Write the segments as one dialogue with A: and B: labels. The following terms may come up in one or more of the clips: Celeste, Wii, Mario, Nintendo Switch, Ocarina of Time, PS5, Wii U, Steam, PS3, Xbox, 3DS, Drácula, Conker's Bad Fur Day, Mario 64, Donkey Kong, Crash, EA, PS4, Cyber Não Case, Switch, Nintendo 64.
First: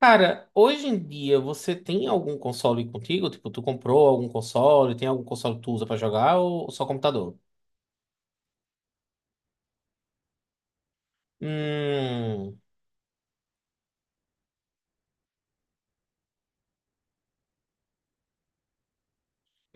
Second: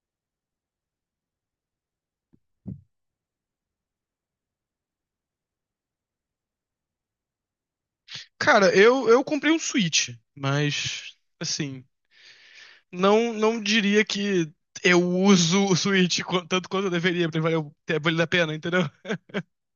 A: Cara, hoje em dia você tem algum console contigo? Tipo, tu comprou algum console? Tem algum console que tu usa pra jogar ou só computador?
B: Cara, eu comprei um Switch, mas assim,
A: Hum.
B: não diria que eu uso o Switch tanto quanto eu deveria pra valer, ter valido a pena, entendeu?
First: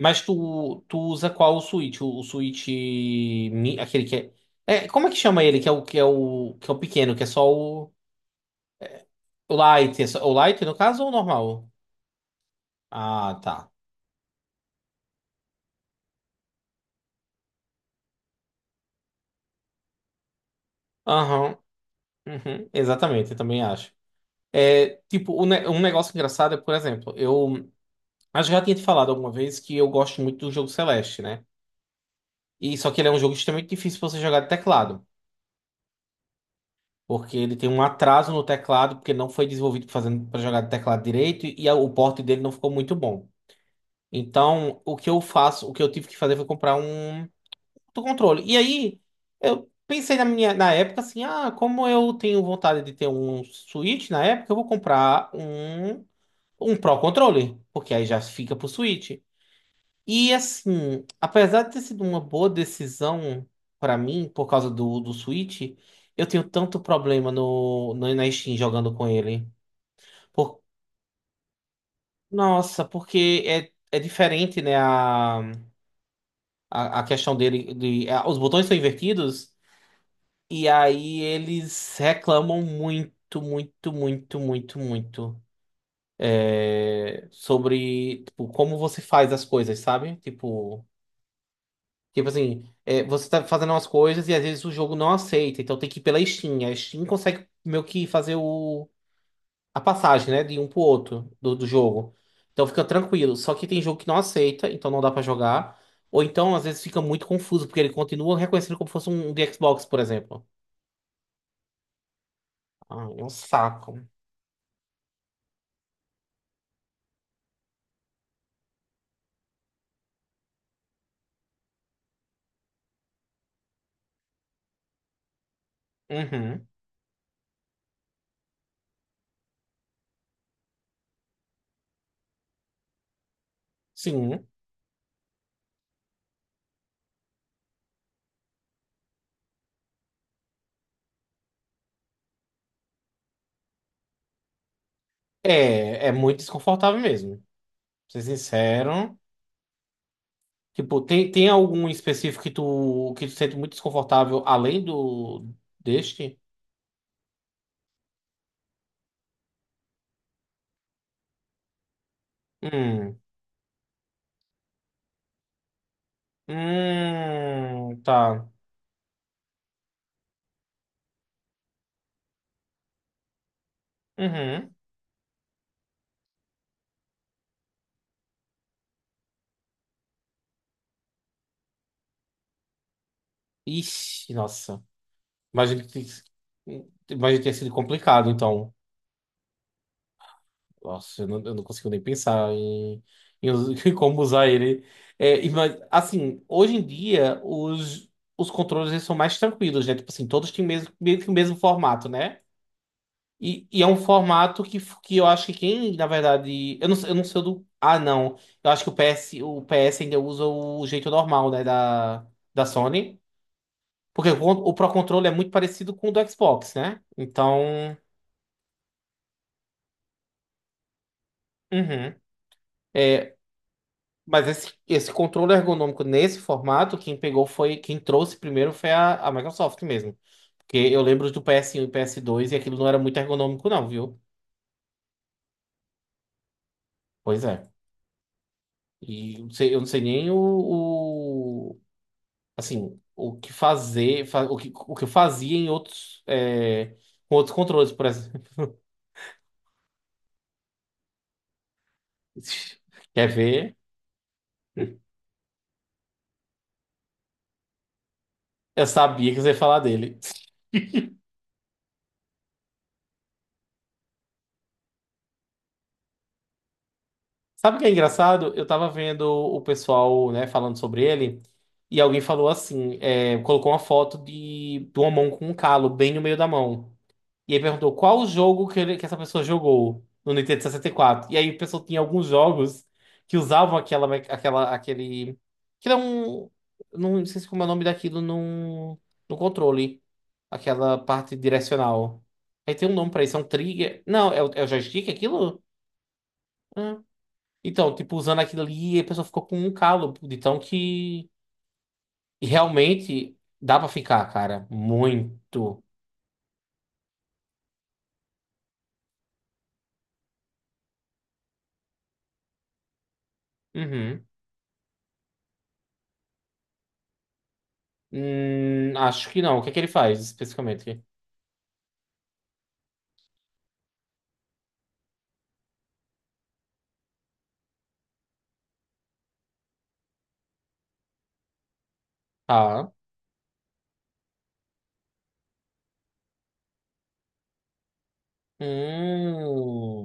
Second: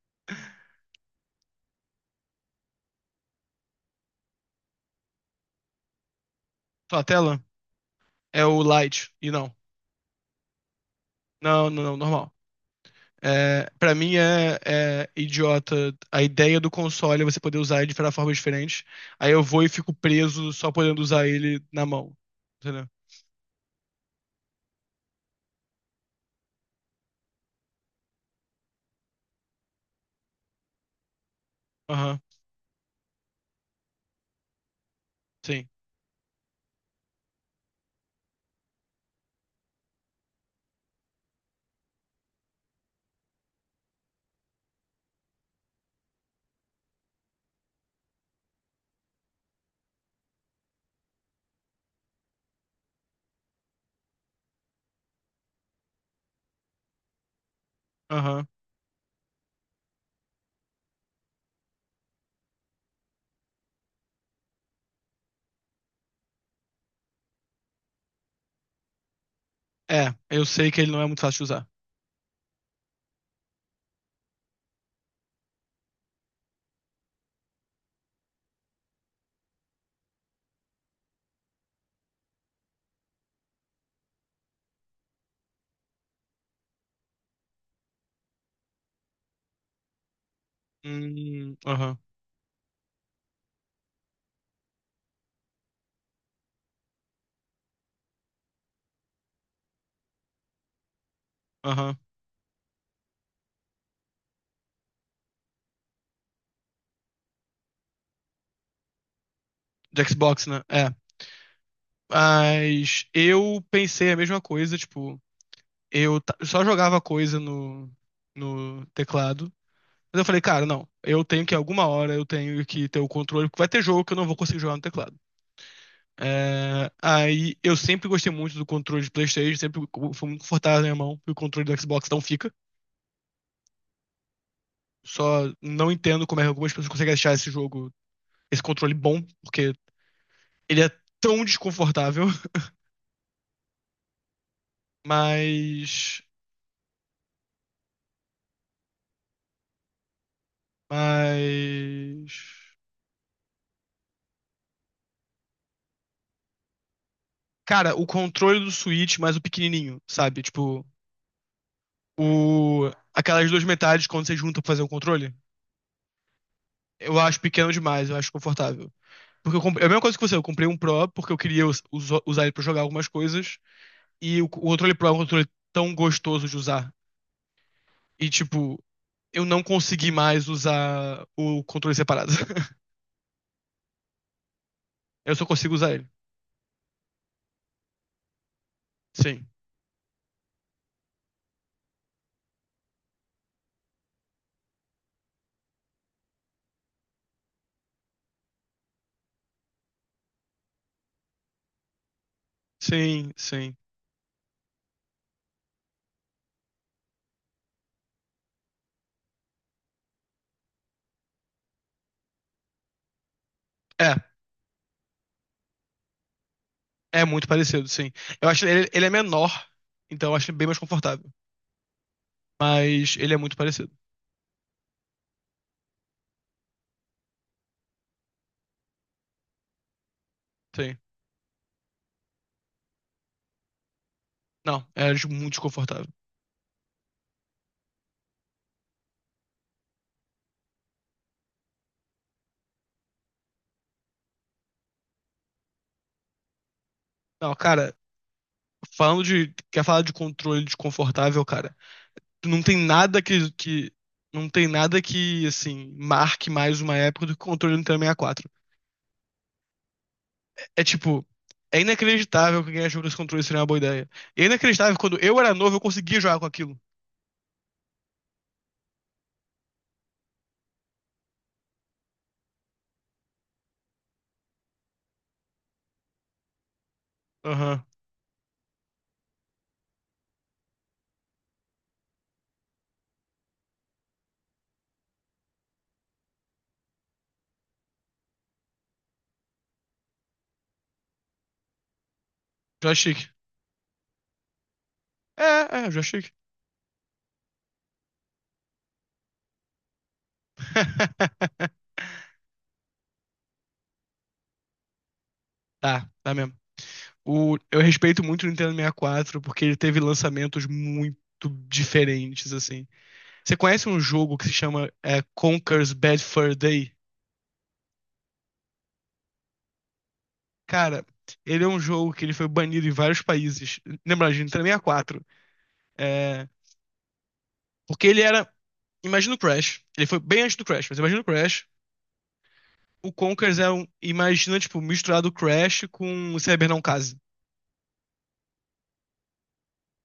A: Mas tu usa qual o Switch? O Switch aquele que como é que chama ele? Que é o que é o
B: Tua
A: pequeno, que é
B: tela
A: só
B: é o Lite, e não.
A: o Lite, o Lite no caso ou o normal?
B: Não, normal.
A: Ah,
B: É,
A: tá.
B: para mim é idiota. A ideia do console é você poder usar ele de formas diferentes. Aí eu vou e fico preso só podendo usar
A: Aham.
B: ele na mão.
A: Uhum,
B: Entendeu?
A: exatamente, eu também acho. É, tipo, um negócio engraçado é, por exemplo, eu acho que já tinha te falado alguma vez que eu gosto muito do jogo Celeste, né?
B: Aham,
A: E só que ele é um jogo extremamente difícil pra você jogar de teclado,
B: sim.
A: porque ele tem um atraso no teclado, porque não foi desenvolvido fazendo para jogar de teclado direito e o porte dele não ficou muito bom. Então, o que eu faço, o que eu tive que fazer foi comprar um outro controle. E aí, eu pensei na época assim, ah, como eu tenho vontade de ter um Switch na época, eu vou comprar um Pro controle, porque aí já
B: Aham.
A: fica pro Switch. E assim, apesar de ter sido uma boa decisão pra mim, por causa do Switch, eu tenho tanto problema no, no, na Steam jogando com ele.
B: É, eu
A: Por-
B: sei que ele não é muito fácil de usar.
A: Nossa, porque é diferente, né? A questão dele. Os botões são invertidos, e aí eles reclamam muito, muito, muito, muito, muito. É, sobre, tipo, como você faz as coisas, sabe? Tipo.
B: Hum, aham,
A: Tipo assim, é, você tá fazendo umas coisas e às vezes o jogo não aceita, então tem que ir pela Steam. A Steam consegue meio que fazer a passagem, né, de um pro outro do
B: aham.
A: jogo. Então fica tranquilo. Só que tem jogo que não aceita, então não dá pra jogar. Ou então às vezes fica muito confuso, porque ele continua reconhecendo como fosse um de Xbox, por
B: De
A: exemplo.
B: Xbox, né? É. Mas
A: Ah, é um
B: eu
A: saco.
B: pensei a mesma coisa, tipo, só jogava coisa no teclado. Mas eu falei, cara, não, eu tenho que ter o controle, porque vai ter jogo que eu não vou conseguir jogar no teclado.
A: Uhum.
B: É, aí eu sempre gostei muito do controle de PlayStation, foi muito confortável na minha mão, e o controle do Xbox não fica.
A: Sim.
B: Só não entendo como é que algumas pessoas conseguem achar esse controle bom, porque ele é tão desconfortável,
A: É, é
B: mas
A: muito desconfortável mesmo. Pra ser sincero. Tipo, tem algum
B: Mas.
A: específico que tu sente muito desconfortável além do deste?
B: Cara, o controle do Switch, mas o pequenininho, sabe? Tipo, o...
A: Hum.
B: aquelas duas metades quando você junta pra fazer o controle, eu acho pequeno demais, eu acho
A: Tá.
B: confortável. Porque eu comprei... é a mesma coisa que você, eu comprei um Pro porque eu queria usar ele pra jogar algumas coisas, e o
A: Uhum.
B: controle Pro é um controle tão gostoso de usar. E, tipo, eu não consegui mais usar o controle separado.
A: Ixi, nossa.
B: Eu só consigo
A: Imagino
B: usar
A: que,
B: ele.
A: imagino que tenha sido complicado, então.
B: Sim,
A: Nossa, eu não consigo nem pensar em, em como usar ele. É, assim, hoje em dia, os controles eles são mais tranquilos, né? Tipo assim, todos têm mesmo, meio que o mesmo formato, né?
B: sim, sim.
A: E é um formato que eu acho que quem, na verdade. Eu não sei o do. Ah, não. Eu acho que o PS ainda usa o jeito normal, né? Da Sony.
B: É,
A: Porque o Pro Controller é muito parecido com o do Xbox, né?
B: é muito parecido,
A: Então.
B: sim. Eu ele é menor, então eu acho ele bem mais confortável.
A: Uhum.
B: Mas ele é
A: É,
B: muito parecido,
A: mas esse controle ergonômico nesse formato, quem pegou foi. Quem trouxe primeiro foi a Microsoft mesmo. Porque
B: sim.
A: eu lembro do PS1 e PS2 e aquilo não era muito ergonômico, não, viu?
B: Não, muito desconfortável.
A: Pois é. Eu não sei nem assim, o que eu fazia em outros, é, com
B: Não,
A: outros controles,
B: cara,
A: por exemplo.
B: falando de. Quer falar de controle desconfortável, cara? Não tem nada
A: Quer
B: que,
A: ver?
B: que. Não tem nada que, assim, marque mais uma época do que o controle do Nintendo 64.
A: Eu sabia que você ia falar dele.
B: É tipo. É inacreditável que quem achou que esse controle seria uma boa ideia. E é inacreditável que quando eu era novo eu conseguia jogar com aquilo.
A: Sabe o que é engraçado? Eu tava vendo o pessoal, né, falando sobre ele, e alguém falou assim, é, colocou uma foto de uma mão com um calo bem no meio da mão. E aí
B: Aham.
A: perguntou qual o jogo que, que essa pessoa jogou no Nintendo 64. E quatro. E aí a pessoa tinha alguns jogos que usavam aquele. Que era um. Não sei se como é o nome daquilo no controle. Aquela parte direcional. Aí tem um nome pra
B: Joystick.
A: isso, é um trigger. Não, é o joystick aquilo?
B: É, é, joystick.
A: Ah. Então, tipo, usando aquilo ali, a pessoa ficou com um calo de tão que. E realmente dá pra ficar, cara. Muito.
B: Tá, tá mesmo. Eu respeito muito o Nintendo 64 porque ele teve lançamentos muito diferentes, assim. Você conhece um
A: Uhum.
B: jogo que se chama Conker's Bad Fur Day?
A: Acho que não. O que é que ele faz especificamente?
B: Cara, ele é um jogo que ele foi banido em vários países. Lembra, de Nintendo 64. É, porque ele era. Imagina o Crash. Ele foi bem antes do Crash, mas imagina o Crash.
A: Tá.
B: O Conkers é um. Imagina, tipo, misturado o Crash com o Cyber Não Case.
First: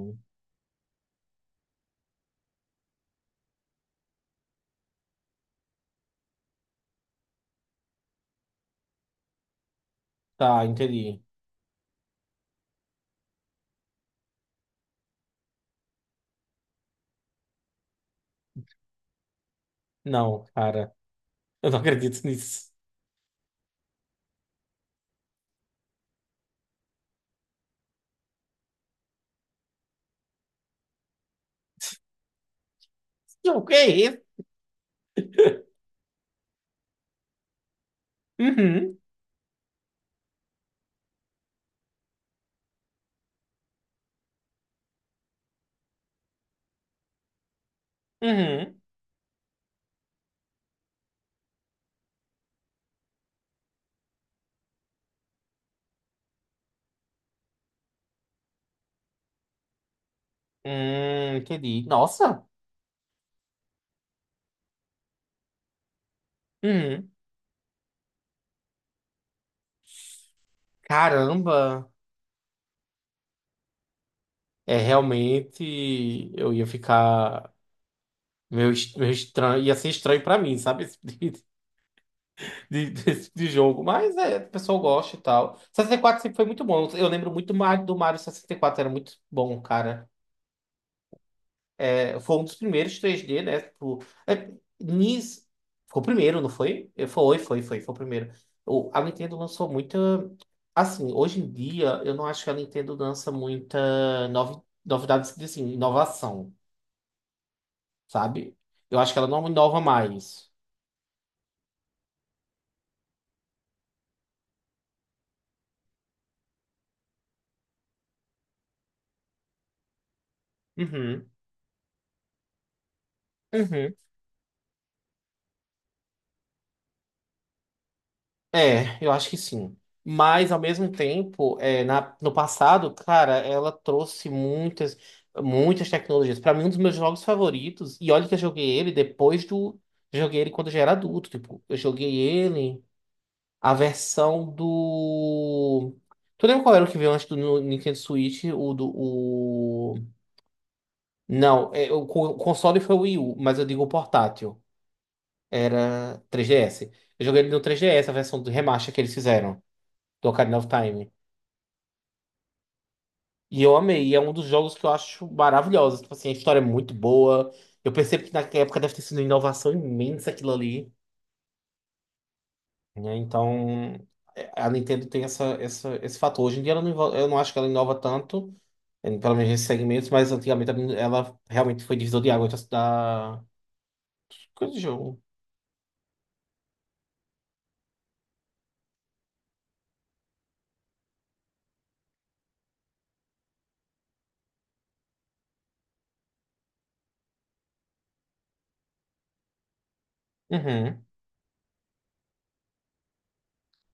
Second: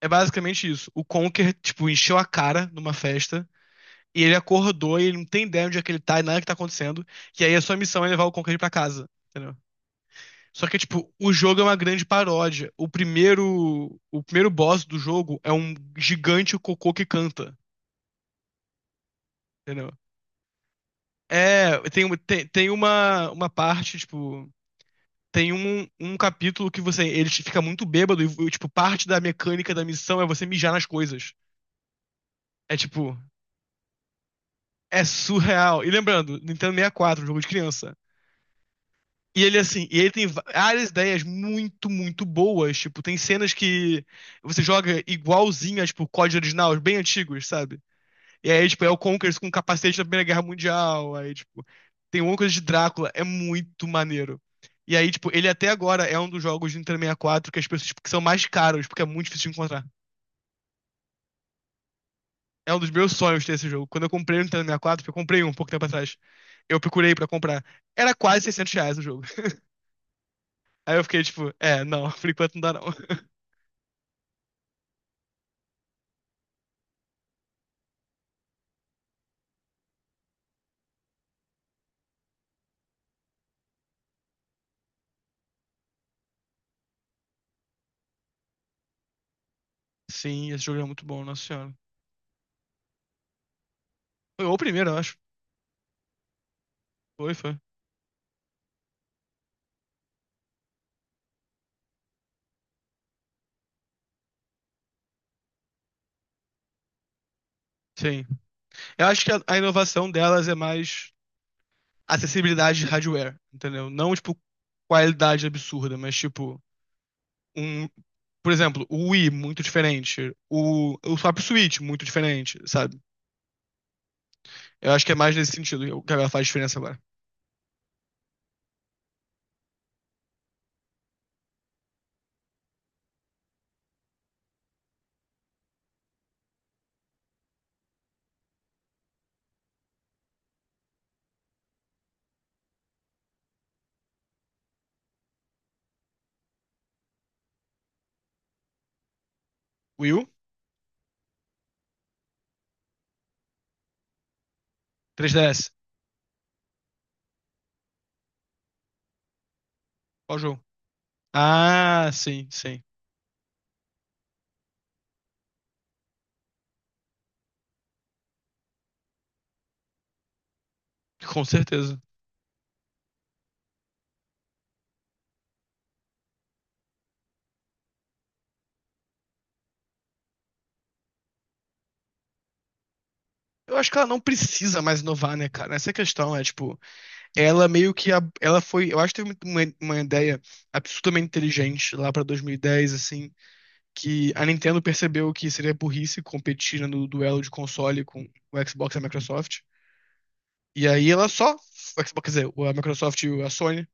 B: É basicamente isso. O Conker, tipo, encheu a cara numa festa. E ele acordou e ele não tem ideia onde é que ele tá e nada que tá acontecendo. E aí a sua missão é levar o Conqueror pra casa, entendeu?
A: tá,
B: Só que, tipo,
A: entendi.
B: o jogo é uma grande paródia. O primeiro boss do jogo é um gigante cocô que canta, entendeu?
A: Não, cara, eu
B: É,
A: não
B: tem, uma-
A: acredito
B: tem, tem
A: nisso.
B: uma, uma parte, tipo, tem um capítulo que você, ele te fica muito bêbado e, tipo, parte da mecânica da missão é você mijar nas coisas. É, tipo,
A: O que é isso?
B: é surreal. E lembrando, Nintendo 64, jogo de criança.
A: Uhum,
B: E ele tem várias ideias muito boas. Tipo, tem cenas que você joga igualzinho a, tipo, código original, bem antigos, sabe? E aí,
A: uhum.
B: tipo, é o Conkers com capacete da Primeira Guerra Mundial. Aí, tipo, tem uma coisa de Drácula, é muito maneiro. E aí, tipo, ele até agora é um dos jogos de Nintendo 64 que que são mais caros, porque é muito difícil de encontrar.
A: Entendi. Nossa.
B: É um dos meus sonhos ter esse jogo. Quando eu comprei o Nintendo 64, eu comprei um pouco tempo atrás. Eu
A: Uhum.
B: procurei pra comprar. Era quase R$ 600 o jogo. Aí eu fiquei tipo, é,
A: Caramba.
B: não, por enquanto não dá não.
A: É realmente. Eu ia ficar. Meio, meio estranho. Ia ser estranho pra mim, sabe? Esse tipo desse tipo de jogo. Mas é, o pessoal gosta e tal. 64 sempre foi muito bom. Eu lembro muito do Mario 64. Era muito bom, cara.
B: Sim, esse jogo é muito bom, Nossa Senhora.
A: É, foi um dos primeiros 3D, né? Tipo,
B: Foi
A: é,
B: o primeiro, eu acho.
A: Nis... Foi o primeiro, não foi? É,
B: Foi, foi.
A: Foi o primeiro. O, a Nintendo lançou muita. Assim, hoje em dia, eu não acho que a Nintendo lança muita novi... novidades assim, inovação,
B: Sim.
A: sabe? Eu
B: Eu
A: acho que
B: acho
A: ela
B: que
A: não
B: a
A: inova
B: inovação delas
A: mais.
B: é mais acessibilidade de hardware, entendeu? Não, tipo, qualidade absurda, mas tipo, um, por exemplo, o Wii, muito diferente. O
A: Uhum.
B: próprio Switch, muito diferente, sabe?
A: Uhum.
B: Eu acho que é mais nesse sentido que ela faz diferença agora.
A: É, eu acho que sim. Mas, ao mesmo tempo, é, no passado, cara, ela trouxe muitas, muitas tecnologias. Pra mim, um dos meus jogos favoritos, e olha que eu joguei ele depois do. Joguei ele quando eu já era adulto. Tipo, eu joguei ele, a versão do. Tu lembra qual era o que veio antes do Nintendo Switch? O do. O...
B: Wii U?
A: Não, é, o console foi o Wii U, mas eu digo o portátil.
B: 3DS?
A: Era 3DS. Eu joguei ele no 3DS, a versão do remaster que eles fizeram do
B: Qual
A: Ocarina
B: jogo?
A: of Time.
B: Ah, sim, sim.
A: E eu amei, e é um dos jogos que eu acho maravilhosos. Tipo assim, a história é muito boa. Eu percebo que naquela época deve ter sido uma inovação imensa aquilo ali,
B: Com certeza.
A: né? Então, é, a Nintendo tem esse fator. Hoje em dia ela não, eu não acho que ela inova tanto, pelo menos nesses segmentos, mas antigamente ela realmente foi divisor de água da... da-
B: Eu acho que ela não
A: Coisa de
B: precisa mais
A: jogo.
B: inovar, né, cara? Essa é a questão, é tipo. Ela meio que. A- Ela foi. Eu acho que teve uma ideia absolutamente inteligente lá pra 2010, assim. Que a Nintendo percebeu que seria burrice competir, né, no duelo de console com o Xbox e a Microsoft. E
A: Uhum.
B: aí ela só. O Xbox, quer dizer, a Microsoft e a Sony.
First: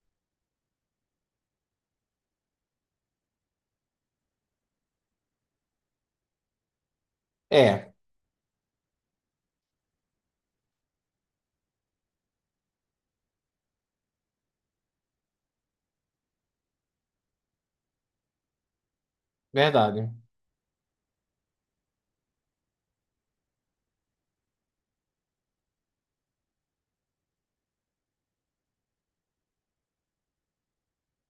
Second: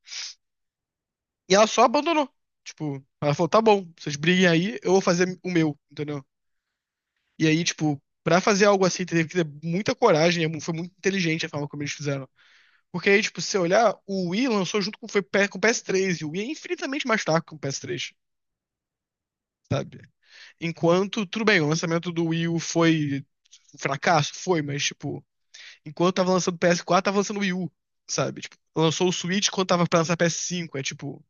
B: E ela só abandonou. Tipo, ela falou: tá bom, vocês briguem aí, eu vou fazer o meu, entendeu? E aí,
A: É,
B: tipo, pra fazer algo assim, teve que ter muita coragem. Foi muito inteligente a forma como eles fizeram. Porque aí, tipo, se você olhar, o Wii lançou junto com, com o PS3, e o Wii é infinitamente mais fraco que o PS3, sabe?
A: verdade.
B: Enquanto, tudo bem, o lançamento do Wii U foi um fracasso, foi, mas, tipo, enquanto tava lançando o PS4, tava lançando o Wii U, sabe? Tipo, lançou o Switch quando tava pra lançar o PS5, é tipo,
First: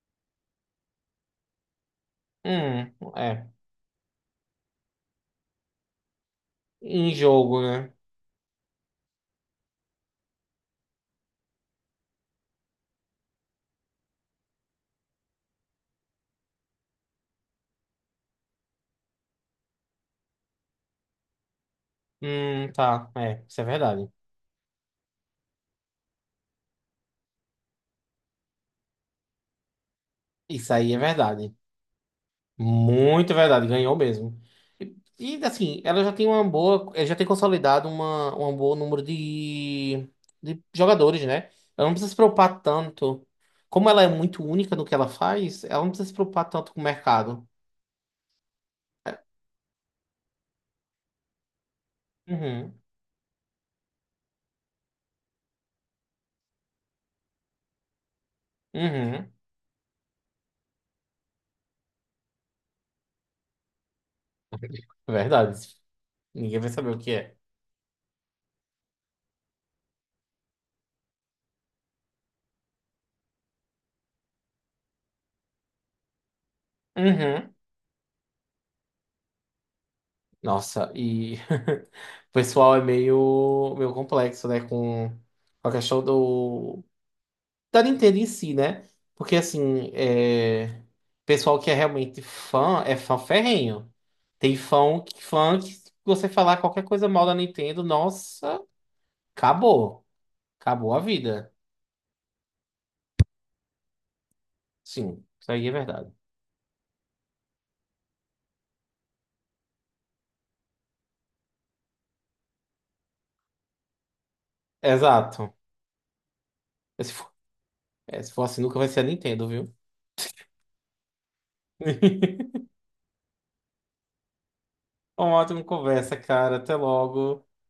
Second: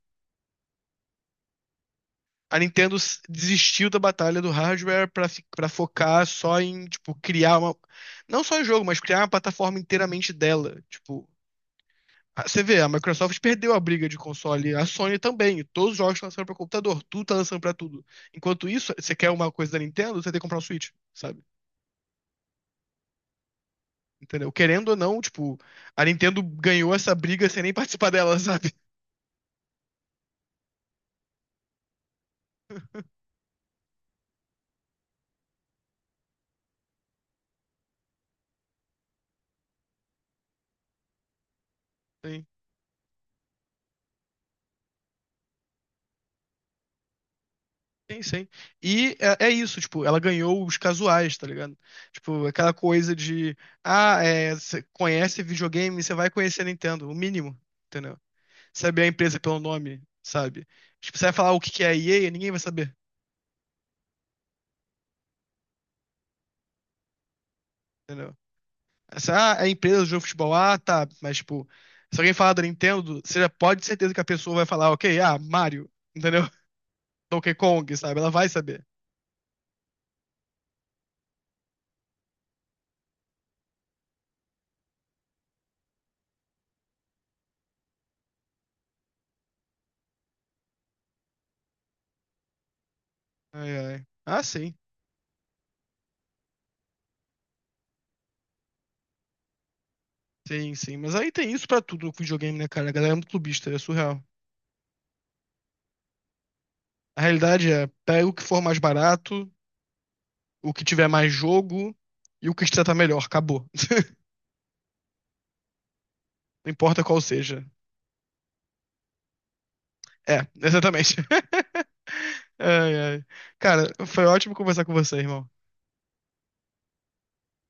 B: a
A: Hum,
B: Nintendo s-
A: é.
B: desistiu da batalha do hardware pra, pra focar só em, tipo,
A: Em jogo, né?
B: não só em jogo, mas criar uma plataforma inteiramente dela, tipo, Ah, você vê, a Microsoft perdeu a briga de console, a Sony também. Todos os jogos estão lançando para computador, tudo tá lançando para tudo. Enquanto isso, você quer uma coisa da Nintendo, você tem que comprar um Switch, sabe?
A: Tá. É, isso é verdade.
B: Entendeu? Querendo ou não, tipo, a Nintendo ganhou essa briga sem nem participar dela, sabe?
A: Isso aí é verdade. Muito verdade, ganhou mesmo. E, assim, ela já tem uma boa, eh, já tem consolidado uma, um bom número de jogadores, né? Ela não precisa se
B: Sim,
A: preocupar tanto. Como ela é muito única no que ela faz, ela não precisa se preocupar tanto com o mercado.
B: sim. E
A: É,
B: é, é isso, tipo, ela ganhou os casuais, tá ligado? Tipo, aquela
A: uhum,
B: coisa de, ah, é, você conhece videogame, você vai conhecer a Nintendo, o mínimo, entendeu? Saber a
A: uhum.
B: empresa pelo nome, sabe? Tipo, você vai falar o que que é a EA, ninguém vai saber.
A: Verdade. Ninguém vai saber o que é.
B: Entendeu? Essa, ah, é a empresa de futebol, ah, tá, mas tipo, se alguém falar da Nintendo, você já pode ter certeza que a pessoa vai falar, ok, ah, Mario, entendeu? Donkey
A: Uhum.
B: Kong, sabe? Ela vai saber.
A: Nossa, e o pessoal é meio, meio complexo, né? Com a questão do, da Nintendo em si, né? Porque assim, é... pessoal que é realmente fã é fã
B: Ai,
A: ferrenho.
B: ai. Ah,
A: Tem fã que se você falar qualquer coisa mal da Nintendo, nossa, acabou. Acabou
B: sim.
A: a
B: Mas aí tem
A: vida.
B: isso pra tudo no videogame, né, cara? A galera é muito clubista, é surreal.
A: Sim, isso aí é verdade.
B: A realidade é, pega o que for mais barato, o que tiver mais jogo e o que te tratar melhor, acabou.
A: Exato.
B: Não importa
A: É, se
B: qual
A: for,
B: seja.
A: é, se for assim, nunca vai ser a Nintendo, viu?
B: É, exatamente. Ai, ai. Cara, foi ótimo conversar com você,
A: Uma
B: irmão.
A: ótima conversa, cara. Até logo.